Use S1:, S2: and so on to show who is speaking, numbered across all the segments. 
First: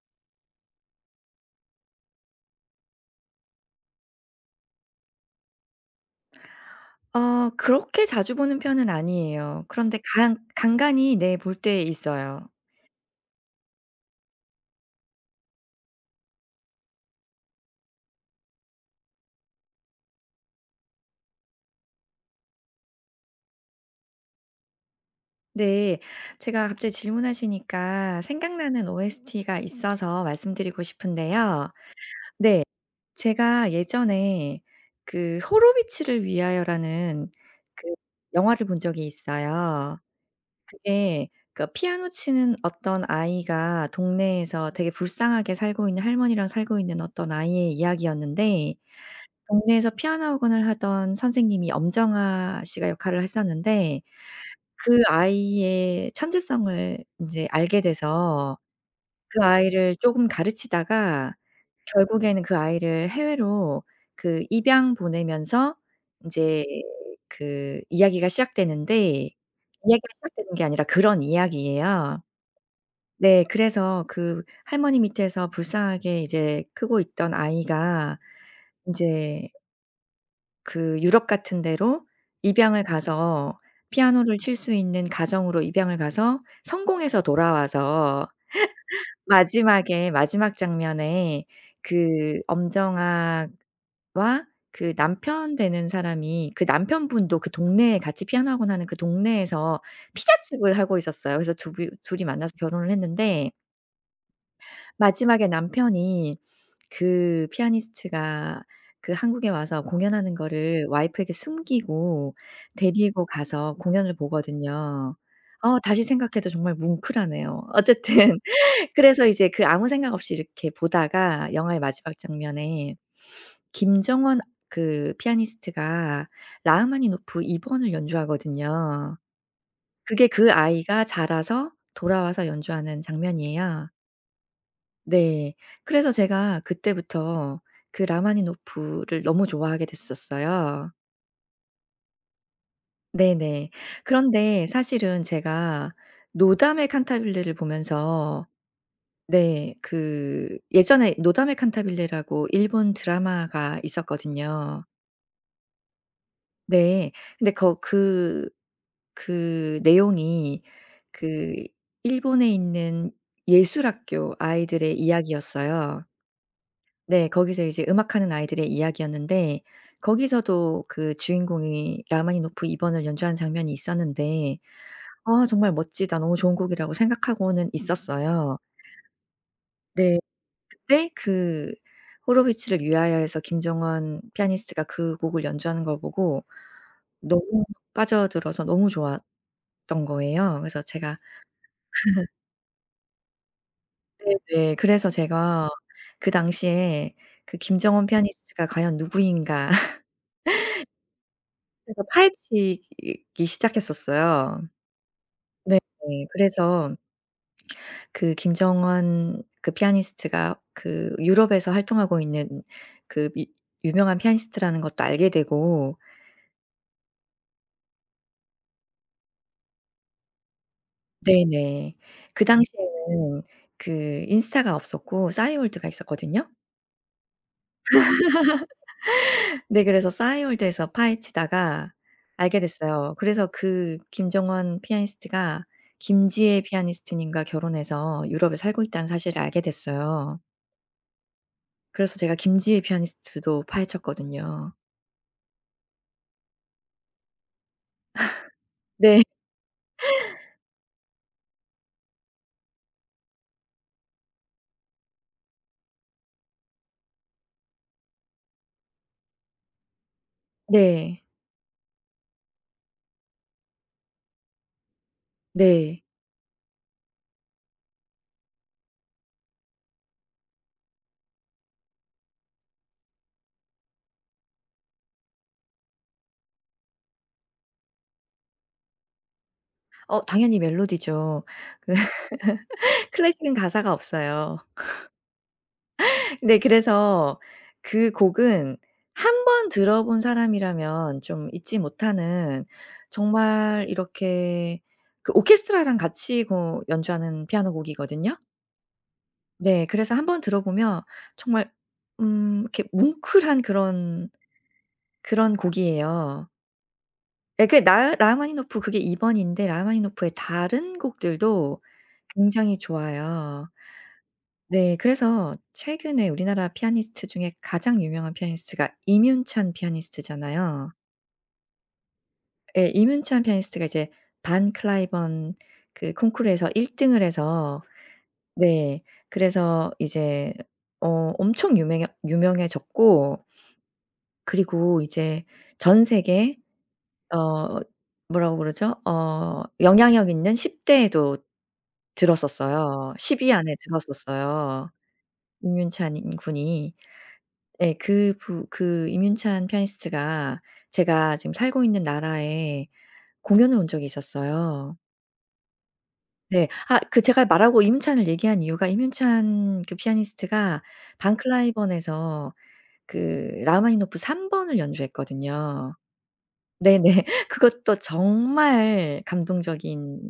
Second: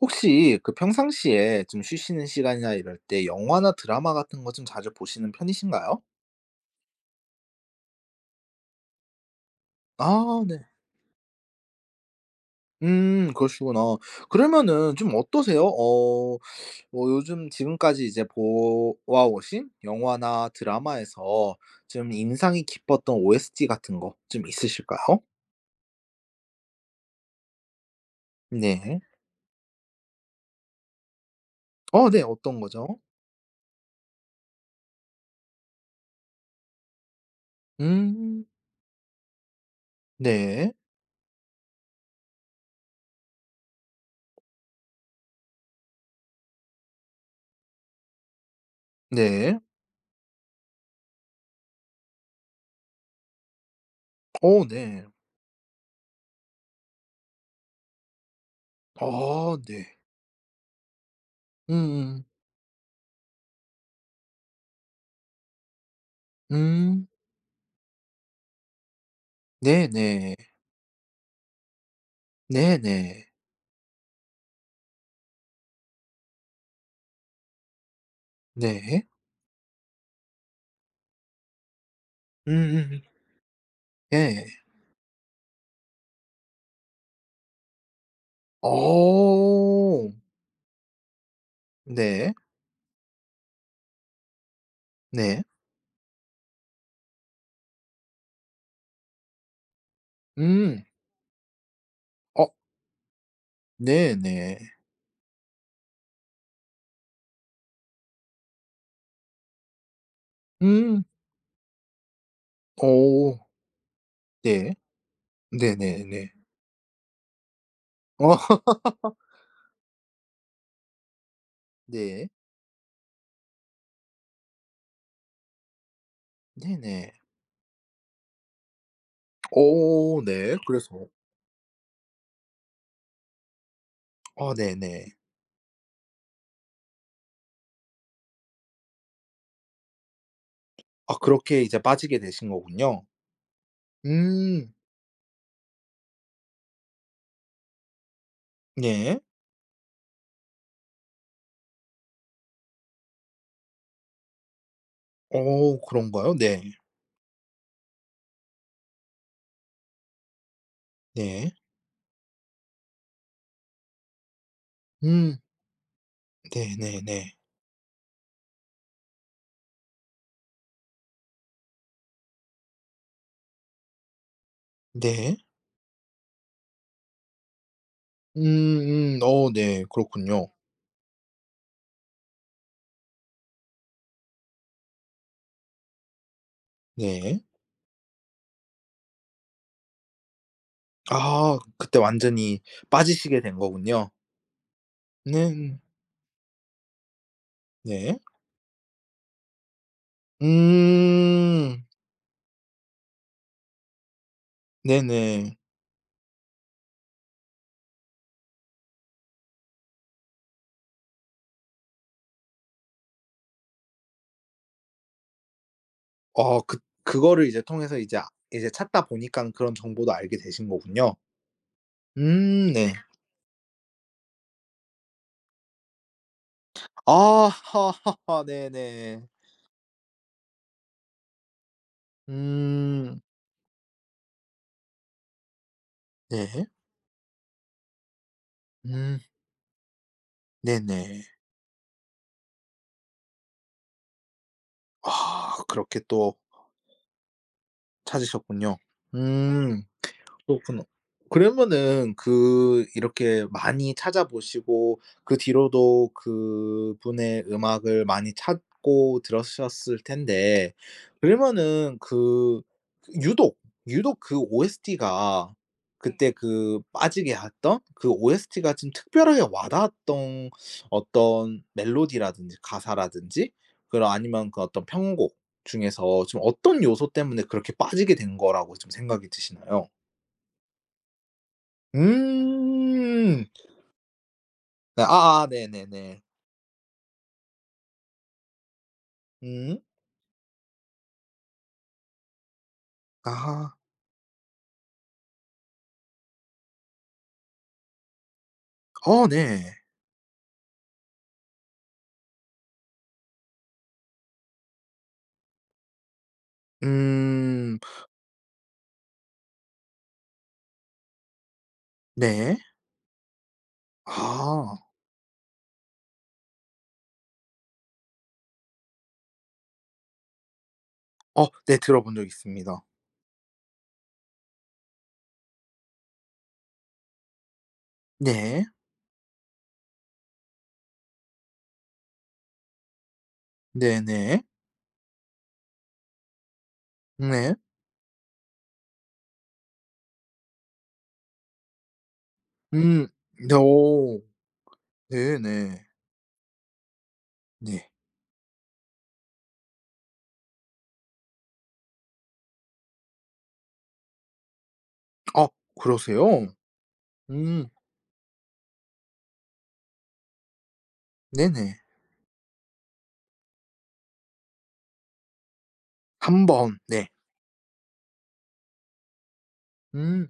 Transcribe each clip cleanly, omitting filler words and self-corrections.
S1: 혹시 그 평상시에 좀 쉬시는 시간이나 이럴 때 영화나 드라마 같은 거 좀 자주 보시는 편이신가요?
S2: 그렇게 자주 보는 편은 아니에요. 그런데 간
S1: 아 네.
S2: 간간이, 네, 볼 때 있어요.
S1: 그러시구나. 그러면은 좀 어떠세요? 뭐 요즘 지금까지 이제 보아 오신 영화나 드라마에서 좀 인상이 깊었던 OST 같은 거 좀 있으실까요?
S2: 네. 제가 갑자기 질문하시니까 생각나는
S1: 네.
S2: OST가 있어서 말씀드리고 싶은데요.
S1: 어 네. 어떤
S2: 네.
S1: 거죠?
S2: 제가 예전에 그 호로비츠를 위하여라는 그
S1: 음.
S2: 영화를 본 적이 있어요.
S1: 네.
S2: 그게 그 피아노 치는 어떤 아이가 동네에서 되게 불쌍하게 살고 있는, 할머니랑 살고 있는 어떤 아이의 이야기였는데,
S1: 네.
S2: 동네에서 피아노 학원을 하던 선생님이, 엄정화 씨가 역할을 했었는데,
S1: 어
S2: 그
S1: 네.
S2: 아이의 천재성을 인제 알게 돼서 그
S1: 아 네.
S2: 아이를 쪼금 가르치다가
S1: 음음.
S2: 결국에는 그 아이를 해외로 그 입양 보내면서 인제
S1: 음.
S2: 그 이야기가 시작되는데, 이야기가
S1: 네네.
S2: 시작되는 게 아니라 그런 이야기예요.
S1: 네네.
S2: 네. 그래서 그 할머니 밑에서 불쌍하게 이제 크고 있던 아이가
S1: 네.
S2: 인제 그 유럽 같은 데로 입양을
S1: 음음음.
S2: 가서, 피아노를
S1: 예.
S2: 칠 수 있는 가정으로 입양을 가서 성공해서 돌아와서
S1: 어.
S2: 마지막에, 마지막 장면에
S1: 네.
S2: 그 엄정아와 그
S1: 네.
S2: 남편 되는 사람이, 그 남편분도 그 동네에 같이 피아노 학원하는 그 동네에서 피자집을
S1: 음.
S2: 하고 있었어요. 그래서 두 이 둘이
S1: 어
S2: 만나서 결혼을 했는데,
S1: 네네.
S2: 마지막에 남편이 그 피아니스트가 그 한국에 와서 공연하는 거를
S1: 음.
S2: 와이프에게 숨기고 데리고
S1: 어
S2: 가서 공연을
S1: 네.
S2: 보거든요. 다시
S1: 네네네.
S2: 생각해도 정말 뭉클하네요. 어쨌든
S1: 어
S2: 그래서 이제 그 아무 생각 없이 이렇게 보다가 영화의 마지막
S1: 네.
S2: 장면에 김정원 그 피아니스트가
S1: 네네.
S2: 라흐마니노프 2 번을 연주하거든요.
S1: 어
S2: 그게 그
S1: 네.
S2: 아이가
S1: 그래서
S2: 자라서 돌아와서 연주하는 장면이에요.
S1: 아 네네.
S2: 네. 그래서 제가 그때부터 그 라마니노프를 너무 좋아하게 됐었어요.
S1: 아 그렇게 이제 빠지게 되신 거군요.
S2: 네네. 그런데
S1: 음.
S2: 사실은 제가 노담의 칸타빌레를 보면서,
S1: 네.
S2: 네, 그 예전에 노담의 칸타빌레라고 일본 드라마가 있었거든요.
S1: 어 그런가요? 네.
S2: 네. 근데 거 그 그 내용이
S1: 네.
S2: 그 일본에 있는 예술학교 아이들의
S1: 음.
S2: 이야기였어요. 네.
S1: 네네네.
S2: 거기서 이제 음악하는 아이들의 이야기였는데, 거기서도 그 주인공이 라흐마니노프 2 번을 연주하는 장면이 있었는데,
S1: 네.
S2: 아 정말 멋지다, 너무 좋은 곡이라고 생각하고는 있었어요.
S1: 음음. 어 네.
S2: 네.
S1: 그렇군요.
S2: 그때 그 호로비츠를 위하여에서 김정원 피아니스트가 그 곡을 연주하는 걸 보고
S1: 네.
S2: 너무 빠져들어서 너무 좋았던 거예요. 그래서 제가,
S1: 아 그때 완전히 빠지시게 된 거군요.
S2: 네네, 그래서 제가
S1: 네.
S2: 그 당시에 그 김정원
S1: 네.
S2: 피아니스트가 과연 누구인가,
S1: 음.
S2: 그래서 파헤치기 시작했었어요.
S1: 네네.
S2: 네. 그래서 그 김정원 그 피아니스트가 그 유럽에서 활동하고 있는 그 미 유명한 피아니스트라는 것도 알게 되고.
S1: 어 그 그거를 이제 통해서 이제 아 이제 찾다 보니깐 그런 정보도 알게 되신 거군요.
S2: 네네. 그
S1: 네.
S2: 당시에는 그 인스타가 없었고 싸이월드가 있었거든요.
S1: 아. 네네.
S2: 네, 그래서 싸이월드에서 파헤치다가 알게 됐어요.
S1: 음.
S2: 그래서 그 김정원 피아니스트가
S1: 네.
S2: 김지혜 피아니스트님과 결혼해서 유럽에 살고 있다는
S1: 음.
S2: 사실을 알게 됐어요.
S1: 네네.
S2: 그래서 제가 김지혜 피아니스트도 파헤쳤거든요.
S1: 아 그렇게 또 찾으셨군요.
S2: 네.
S1: 음. 그렇구나. 그러면은 그 이렇게 많이 찾아보시고 그 뒤로도 그분의 음악을 많이 찾고 들으셨을 텐데
S2: 네.
S1: 그러면은 그 유독, 유독 그 OST가 네.
S2: 네.
S1: 그때 그 빠지게 했던 그 OST가 좀 특별하게 와닿았던 어떤 멜로디라든지 가사라든지 그런 아니면 그 어떤 편곡 중에서 좀 어떤 요소 때문에 그렇게 빠지게 된 거라고 좀 생각이 드시나요?
S2: 당연히 멜로디죠. 그
S1: 음.
S2: 클래식은 가사가 없어요.
S1: 네 아아 네네네.
S2: 네, 그래서 그 곡은 한 번
S1: 음.
S2: 들어본 사람이라면 좀 잊지 못하는,
S1: 아.
S2: 정말 이렇게, 그 오케스트라랑 같이 고 연주하는 피아노 곡이거든요.
S1: 어 네.
S2: 네, 그래서 한 번 들어보면 정말, 이렇게 뭉클한, 그런 곡이에요. 예 그
S1: 음.
S2: 라 라흐마니노프 그게 2번인데, 라흐마니노프의 다른 곡들도
S1: 네.
S2: 굉장히 좋아요.
S1: 아.
S2: 네. 그래서 최근에 우리나라 피아니스트 중에 가장 유명한 피아니스트가 임윤찬 피아니스트잖아요.
S1: 어 네 들어본 적 있습니다.
S2: 예. 임윤찬 피아니스트가 이제 반 클라이번 그 콩쿠르에서 1등을 해서,
S1: 네.
S2: 네, 그래서 이제 엄청 유명해졌고
S1: 네네.
S2: 그리고 이제 전 세계
S1: 네. 네.
S2: 어 뭐라고 그러죠? 영향력 있는 10대에도
S1: 음.
S2: 들었었어요. 10위
S1: 네
S2: 안에
S1: 어.
S2: 들었었어요.
S1: 네네.
S2: 임윤찬, 인 군이.
S1: 네.
S2: 예 그 부 그 임윤찬 피아니스트가 제가 지금 살고 있는 나라에 공연을 온 적이 있었어요.
S1: 아 그러세요?
S2: 네. 아 그 제가
S1: 음.
S2: 말하고 임윤찬을 얘기한 이유가, 임윤찬 그 피아니스트가
S1: 네네.
S2: 방클라이번에서 그 라흐마니노프 3번을 연주했거든요.
S1: 한 번.
S2: 네네.
S1: 네.
S2: 그것도 정말 감동적인,
S1: 음.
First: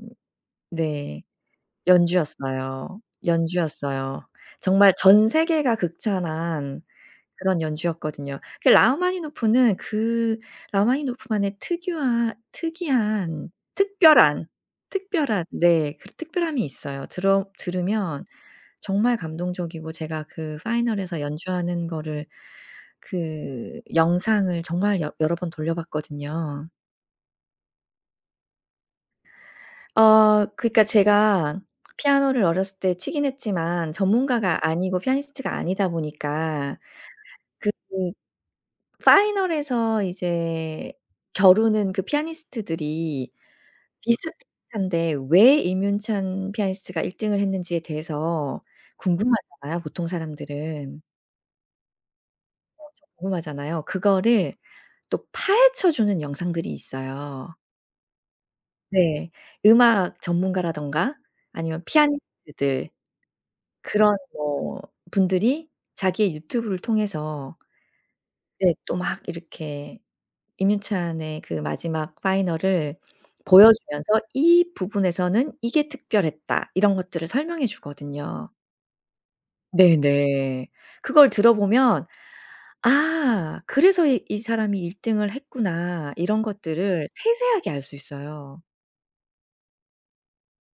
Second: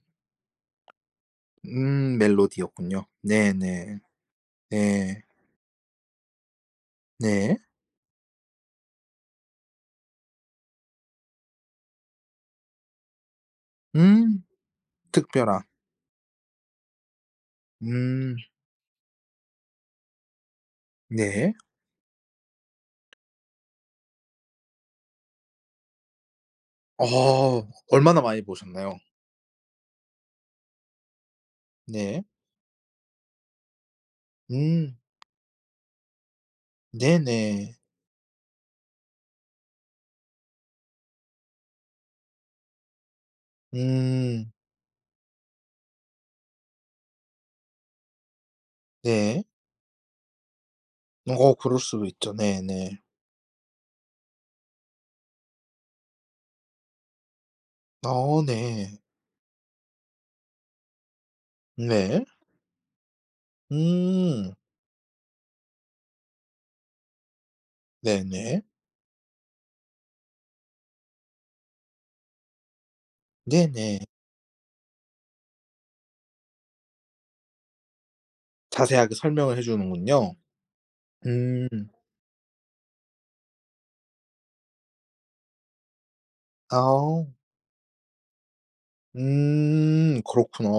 S2: 네, 연주였어요.
S1: 멜로디였군요. 네네. 네.
S2: 연주였어요. 정말
S1: 네.
S2: 전 세계가 극찬한
S1: 네.
S2: 그런 연주였거든요. 그 라흐마니노프는 그 라흐마니노프만의 특유한, 특이한,
S1: 음.
S2: 특별한 특별한,
S1: 특별한.
S2: 네, 그 특별함이 있어요. 들어 들으면
S1: 음.
S2: 정말 감동적이고, 제가 그 파이널에서
S1: 네.
S2: 연주하는 거를 그 영상을 정말 여 여러 번 돌려 봤거든요.
S1: 어 얼마나 많이 보셨나요?
S2: 그러니까 제가
S1: 네.
S2: 피아노를 어렸을 때 치긴 했지만 전문가가
S1: 음.
S2: 아니고 피아니스트가 아니다 보니까 그
S1: 네네.
S2: 파이널에서 이제 겨루는 그 피아니스트들이
S1: 음.
S2: 비슷비슷한데 왜 임윤찬 피아니스트가 1등을 했는지에 대해서
S1: 네.
S2: 궁금하잖아요, 보통 사람들은.
S1: 어 그럴 수도 있죠. 네네.
S2: 궁금하잖아요. 그거를 또 파헤쳐 주는 영상들이 있어요.
S1: 어 네.
S2: 네. 음악 전문가라든가 아니면
S1: 네.
S2: 피아니스트들, 그런
S1: 음.
S2: 뭐 분들이 자기의 유튜브를 통해서,
S1: 네네.
S2: 네, 또 막 이렇게 임윤찬의 그 마지막 파이널을
S1: 네네.
S2: 보여주면서 "이 부분에서는 이게 특별했다." 이런 것들을 설명해 주거든요.
S1: 자세하게 설명을 해 주는군요.
S2: 네네. 그걸
S1: 음.
S2: 들어보면 '아 그래서 이 사람이 1등을 했구나.' 이런 것들을
S1: 아.
S2: 세세하게 알 수 있어요.
S1: 음. 그렇구나.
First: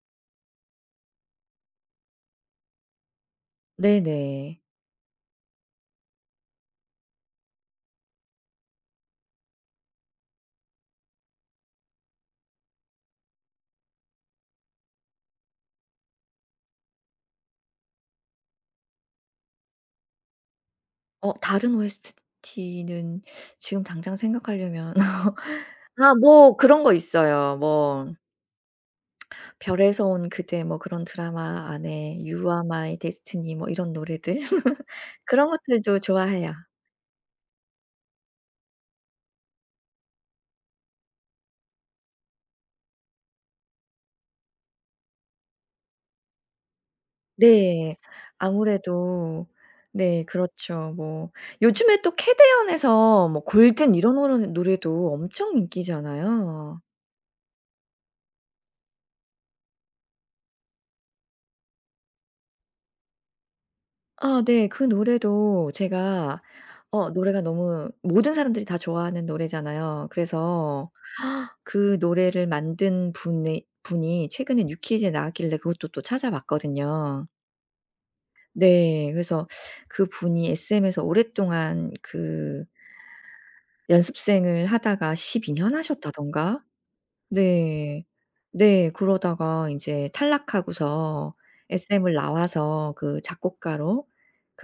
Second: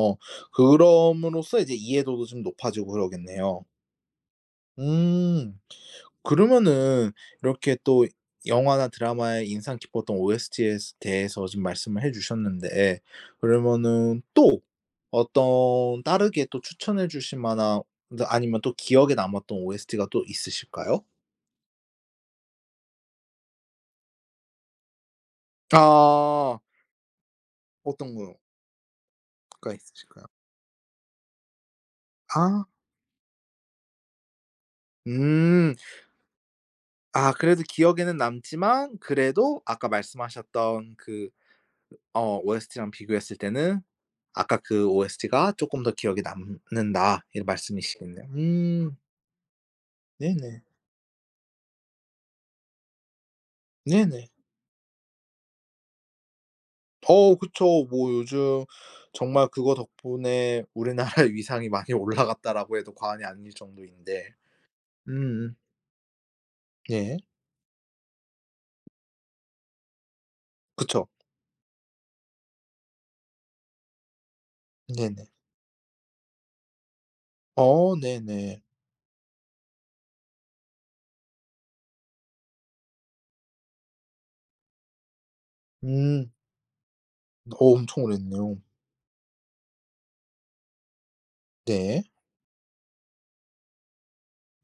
S1: 그럼으로써 이제 이해도도 좀 높아지고 그러겠네요.
S2: 네네.
S1: 음. 그러면은 이렇게 또 영화나 드라마에 인상 깊었던 OST에 대해서 지금 말씀을 해 주셨는데 그러면은 또 어떤 다르게 또 추천해 주실 만한 아니면 또 기억에 남았던 OST가 또 있으실까요?
S2: 다른 OST는 지금 당장 생각하려면 아 뭐
S1: 아.
S2: 그런 거 있어요. 뭐
S1: 어떤 거가
S2: 별에서
S1: 있으실까요?
S2: 온 그대, 뭐 그런 드라마 안에 You
S1: 아.
S2: Are My Destiny 뭐 이런 노래들. 그런
S1: 음.
S2: 것들도 좋아해요.
S1: 아 그래도 기억에는 남지만 그래도 아까 말씀하셨던 그 OST랑 비교했을 때는 아까 그 OST가 쪼끔 더 기억에 남는다 이런
S2: 네.
S1: 말씀이시겠네요.
S2: 아무래도, 네
S1: 네네.
S2: 그렇죠. 뭐 요즘에 또 캐대언에서 뭐 골든 이런
S1: 네네.
S2: 노래도 엄청 인기잖아요.
S1: 어 그쵸. 뭐 요즘 정말 그거 덕분에 우리나라의 위상이 많이 올라갔다라고 해도 과언이 아닐 정도인데.
S2: 아 네. 그
S1: 음음.
S2: 노래도 제가,
S1: 네.
S2: 노래가 너무, 모든 사람들이 다 좋아하는 노래잖아요. 그래서
S1: 그쵸.
S2: 그 노래를 만든 분의 분이 최근에 뉴키즈에
S1: 네네.
S2: 나왔길래 그것도 또 찾아봤거든요.
S1: 어 네네.
S2: 네. 그래서 그분이 SM에서 오랫동안 그 연습생을 하다가 12년
S1: 음.
S2: 하셨다던가.
S1: 엄청
S2: 네.
S1: 오래됐네요.
S2: 네. 그러다가 인제 탈락하고서
S1: 네.
S2: SM을 나와서 그 작곡가로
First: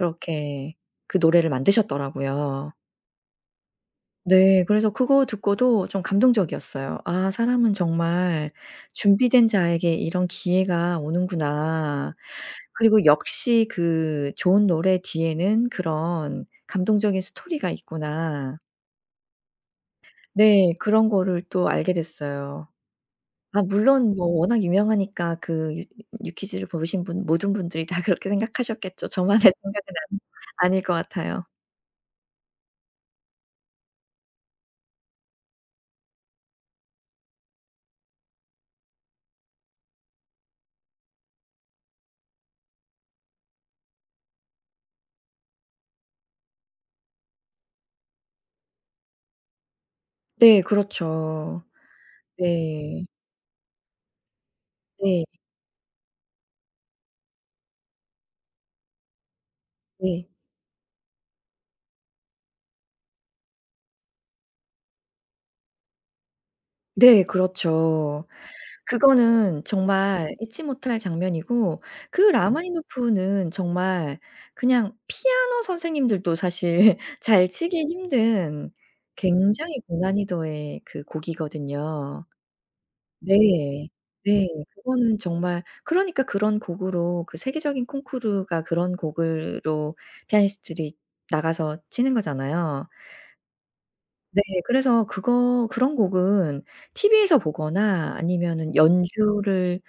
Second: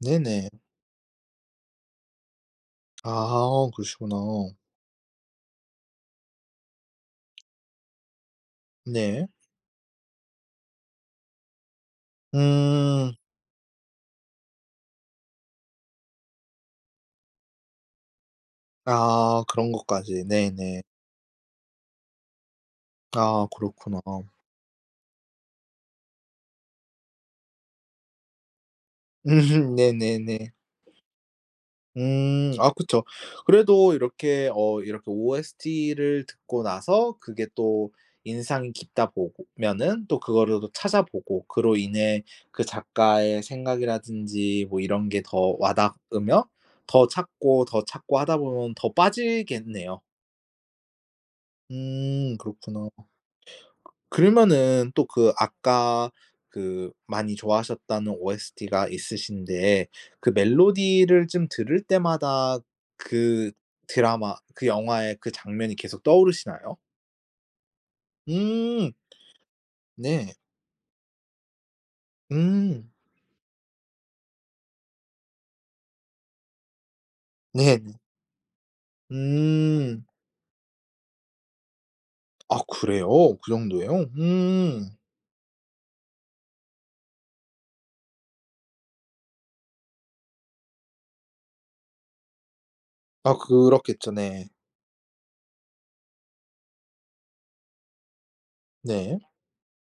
S1: 네네.
S2: 그 노래를 만드셨더라고요.
S1: 아 그러시구나.
S2: 네. 그래서 그거 듣고도 좀 감동적이었어요. '아 사람은 정말
S1: 네.
S2: 준비된 자에게 이런 기회가 오는구나. 그리고
S1: 음.
S2: 역시 그 좋은 노래 뒤에는 그런 감동적인 스토리가 있구나.'
S1: 아 그런 것까지.
S2: 네.
S1: 네네.
S2: 그런 거를 또 알게 됐어요.
S1: 아
S2: 아
S1: 그렇구나.
S2: 물론 뭐 워낙 유명하니까 그 유 유퀴즈를 보신 분, 모든 분들이 다 그렇게 생각하셨겠죠. 저만의 생각은 아니
S1: 네네네.
S2: 아닐 것 같아요.
S1: 아 그쵸. 그래도 이렇게 어 이렇게 OST를 듣고 나서 그게 또 인상이 깊다 보면은 또 그거를 또 찾아보고 그로 인해 그 작가의 생각이라든지 뭐 이런 게 더 와닿으며 더 찾고, 더 찾고 하다 보면 더 빠지겠네요.
S2: 네 그렇죠.
S1: 그렇구나.
S2: 네.
S1: 그러면은 또
S2: 네.
S1: 그 아까 그 많이 좋아하셨다는 OST가 있으신데
S2: 네.
S1: 그 멜로디를 좀 들을 때마다 그 드라마 그 영화의 그 장면이 계속 떠오르시나요?
S2: 네 그렇죠.
S1: 음.
S2: 그거는
S1: 네.
S2: 정말 잊지 못할 장면이고 그
S1: 음.
S2: 라마니노프는 정말, 그냥 피아노 선생님들도 사실 잘 치기
S1: 네네.
S2: 힘든 굉장히
S1: 음.
S2: 고난이도의 그 곡이거든요.
S1: 아 그래요? 그
S2: 네.
S1: 정도예요?
S2: 네.
S1: 음.
S2: 그거는 정말 그러니까 그런 곡으로, 그 세계적인 콩쿠르가 그런 곡으로 피아니스트들이 나가서 치는 거잖아요.
S1: 아 그렇겠죠.
S2: 네.
S1: 네.
S2: 그래서 그거, 그런 곡은 TV에서 보거나 아니면은
S1: 네.
S2: 연주를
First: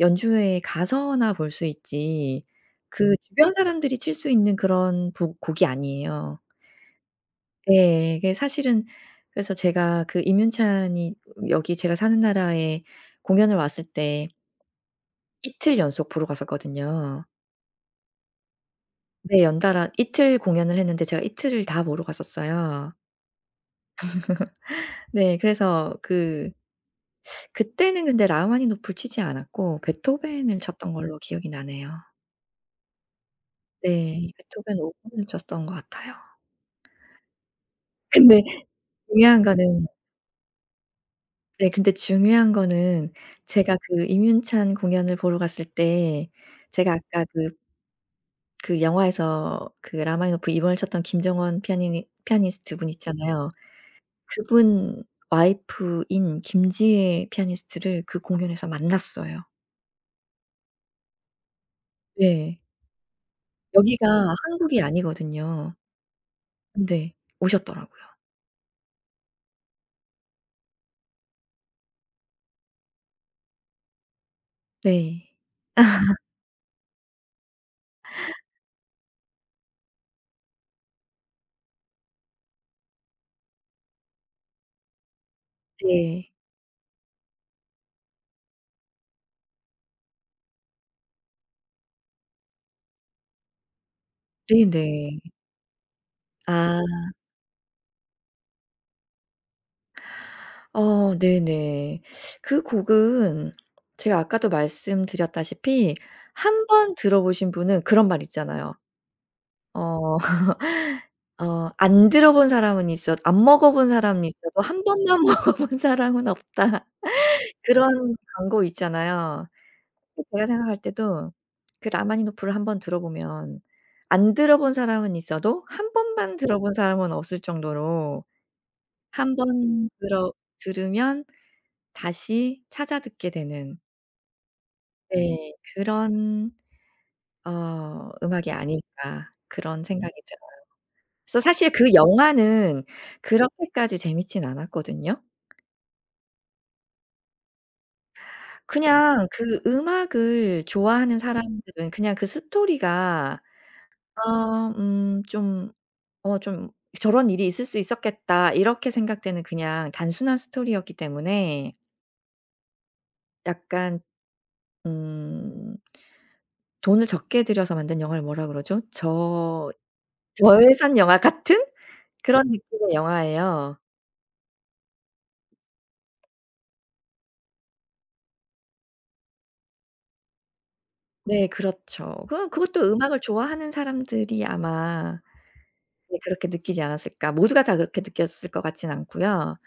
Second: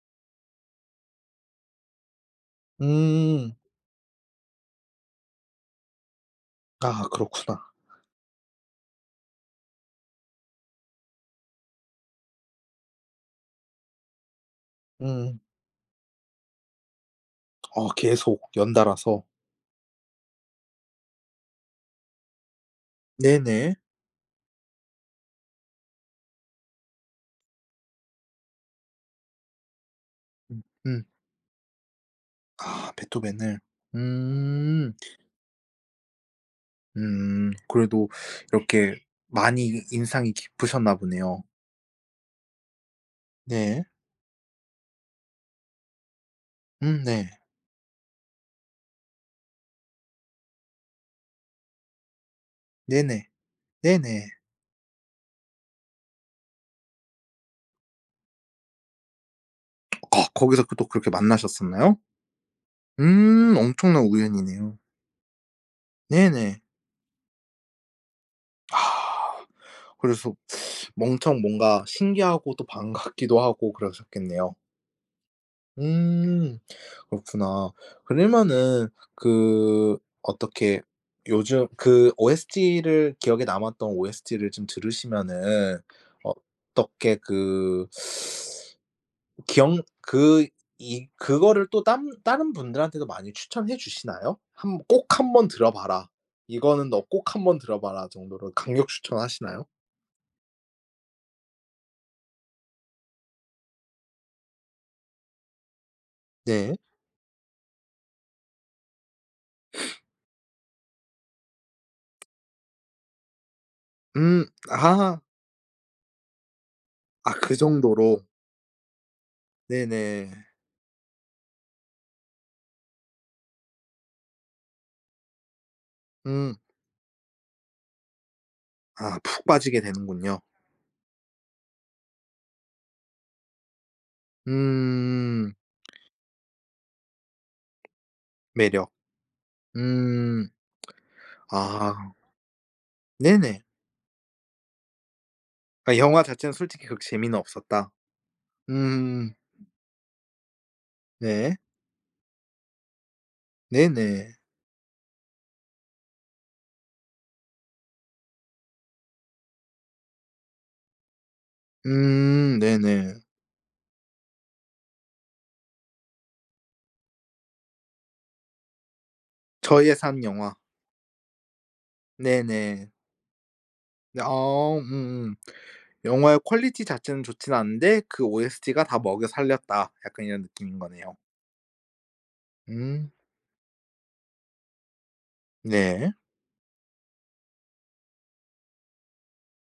S2: 연주회에 가서나 볼 수 있지 그 주변
S1: 음.
S2: 사람들이 칠 수 있는 그런 보 곡이 아니에요.
S1: 아 그렇구나.
S2: 예. 이게 사실은, 그래서 제가 그 임윤찬이 여기 제가 사는 나라에 공연을 왔을 때
S1: 음.
S2: 이틀 연속 보러 갔었거든요.
S1: 계속 연달아서.
S2: 네 연달아 이틀 공연을 했는데 제가 이틀을 다 보러 갔었어요.
S1: 네네.
S2: 네 그래서 그 그때는 근데 라흐마니노프를 치지 않았고 베토벤을
S1: 음.
S2: 쳤던
S1: 음.
S2: 걸로 기억이 나네요.
S1: 아 베토벤을.
S2: 네. 베토벤 5
S1: 음.
S2: 번을 쳤던 것 같아요.
S1: 음. 그래도
S2: 근데
S1: 이렇게
S2: 중요한
S1: 많이
S2: 거는
S1: 인상이 깊으셨나 보네요.
S2: 네, 근데 중요한 거는 제가
S1: 네.
S2: 그 임윤찬 공연을 보러 갔을 때 제가 아까
S1: 네.
S2: 그 영화에서 그 라흐마니노프 2번을 쳤던 김정원 피아니스트 분
S1: 네네.
S2: 있잖아요.
S1: 네네.
S2: 그분 와이프인 김지혜 피아니스트를 그 공연에서 만났어요.
S1: 아 거기서 그 또 그렇게 만나셨었나요?
S2: 네.
S1: 엄청난
S2: 여기가
S1: 우연이네요.
S2: 한국이 아니거든요.
S1: 네네.
S2: 근데 오셨더라고요.
S1: 아 그래서 엄청 뭔가 신기하고 또 반갑기도 하고 그러셨겠네요.
S2: 네.
S1: 음. 그렇구나. 그러면은 그 어떻게 요즘 그 OST를 기억에 남았던 OST를 좀 들으시면은
S2: 네.
S1: 어떻게 그 기억 그 이 그거를 또 땀 다른 분들한테도 많이 추천해 주시나요? 한 "꼭
S2: 네네.
S1: 한번 들어 봐라.
S2: 아.
S1: 이거는 너 꼭 한번 들어 봐라." 정도로 강력 추천하시나요?
S2: 네네. 그 곡은 제가 아까도 말씀드렸다시피 한
S1: 네.
S2: 번 들어보신 분은 그런 말 있잖아요. 어 "안 들어본 사람은 있어, 안 먹어본 사람은
S1: 음.
S2: 있어도 한
S1: 아.
S2: 번만 먹어본 사람은 없다."
S1: 아 그
S2: 그런
S1: 정도로.
S2: 광고 있잖아요.
S1: 네네.
S2: 제가 생각할 때도 그 라마니노프를 한번 들어보면 안 들어본 사람은 있어도 한 번만
S1: 음.
S2: 들어본 사람은 없을 정도로,
S1: 아
S2: 한
S1: 푹 빠지게
S2: 번 들어
S1: 되는군요.
S2: 들으면 다시 찾아 듣게 되는,
S1: 음.
S2: 네, 그런, 음악이
S1: 매력.
S2: 아닐까, 그런 생각이
S1: 음.
S2: 들어요. 그래서 사실 그
S1: 아
S2: 영화는
S1: 네네.
S2: 그렇게까지 재밌진 않았거든요.
S1: 아 영화 자체는 솔직히 그렇게 재미는 없었다.
S2: 그냥
S1: 음.
S2: 그 음악을 좋아하는
S1: 네.
S2: 사람들은, 그냥 그 스토리가,
S1: 네네.
S2: 아 좀 좀 '저런 일이 있을 수 있었겠다.' 이렇게 생각되는 그냥 단순한 스토리였기 때문에,
S1: 네네.
S2: 약간, 음 돈을 적게 들여서 만든 영화를 뭐라 그러죠?
S1: 저의 삶 영화.
S2: 저예산 영화 같은 그런
S1: 네네.
S2: 느낌의 영화예요.
S1: 어 음음. 영화의 퀄리티 자체는 좋진 않은데 그 OST가 다 먹여 살렸다. 약간 이런 느낌인 거네요.
S2: 네 그렇죠. 그럼 그것도
S1: 음.
S2: 음악을 좋아하는 사람들이 아마,
S1: 네.
S2: 네 그렇게 느끼지 않았을까. 모두가 다 그렇게 느꼈을 것 같진 않고요.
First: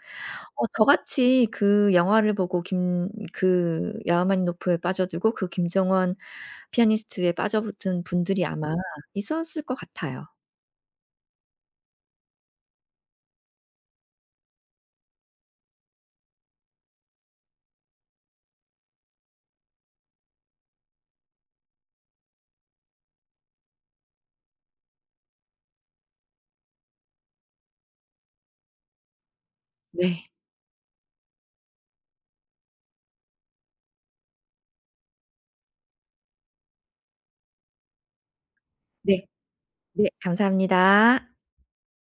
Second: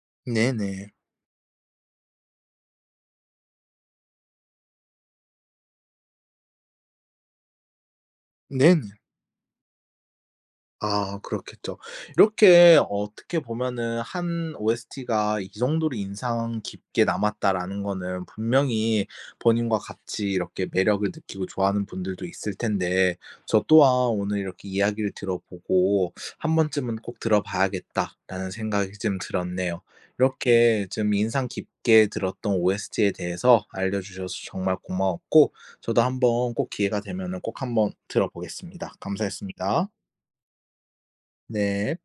S1: 네네.
S2: 저같이 그 영화를 보고 김 그 야흐만니노프에 빠져들고 그 김정원 피아니스트에 빠져붙은 분들이 아마
S1: 네네.
S2: 있었을 것 같아요.
S1: 아 그렇겠죠. 이렇게 어떻게 보면은 한 OST가 '이 정도로 인상 깊게 남았다.'라는 거는 분명히 본인과 같이 이렇게 매력을 느끼고 좋아하는 분들도 있을 텐데 저 또한 오늘 이렇게 이야기를 들어보고 '한 번쯤은 꼭 들어봐야겠다.'라는 생각이 좀 들었네요.
S2: 네.
S1: 이렇게 좀 인상 깊게 들었던 OST에 대해서 알려주셔서 정말 고마웠고 저도 한번 꼭 기회가 되면은 꼭 한번 들어보겠습니다.
S2: 네.
S1: 감사했습니다.
S2: 네. 감사합니다.
S1: 네.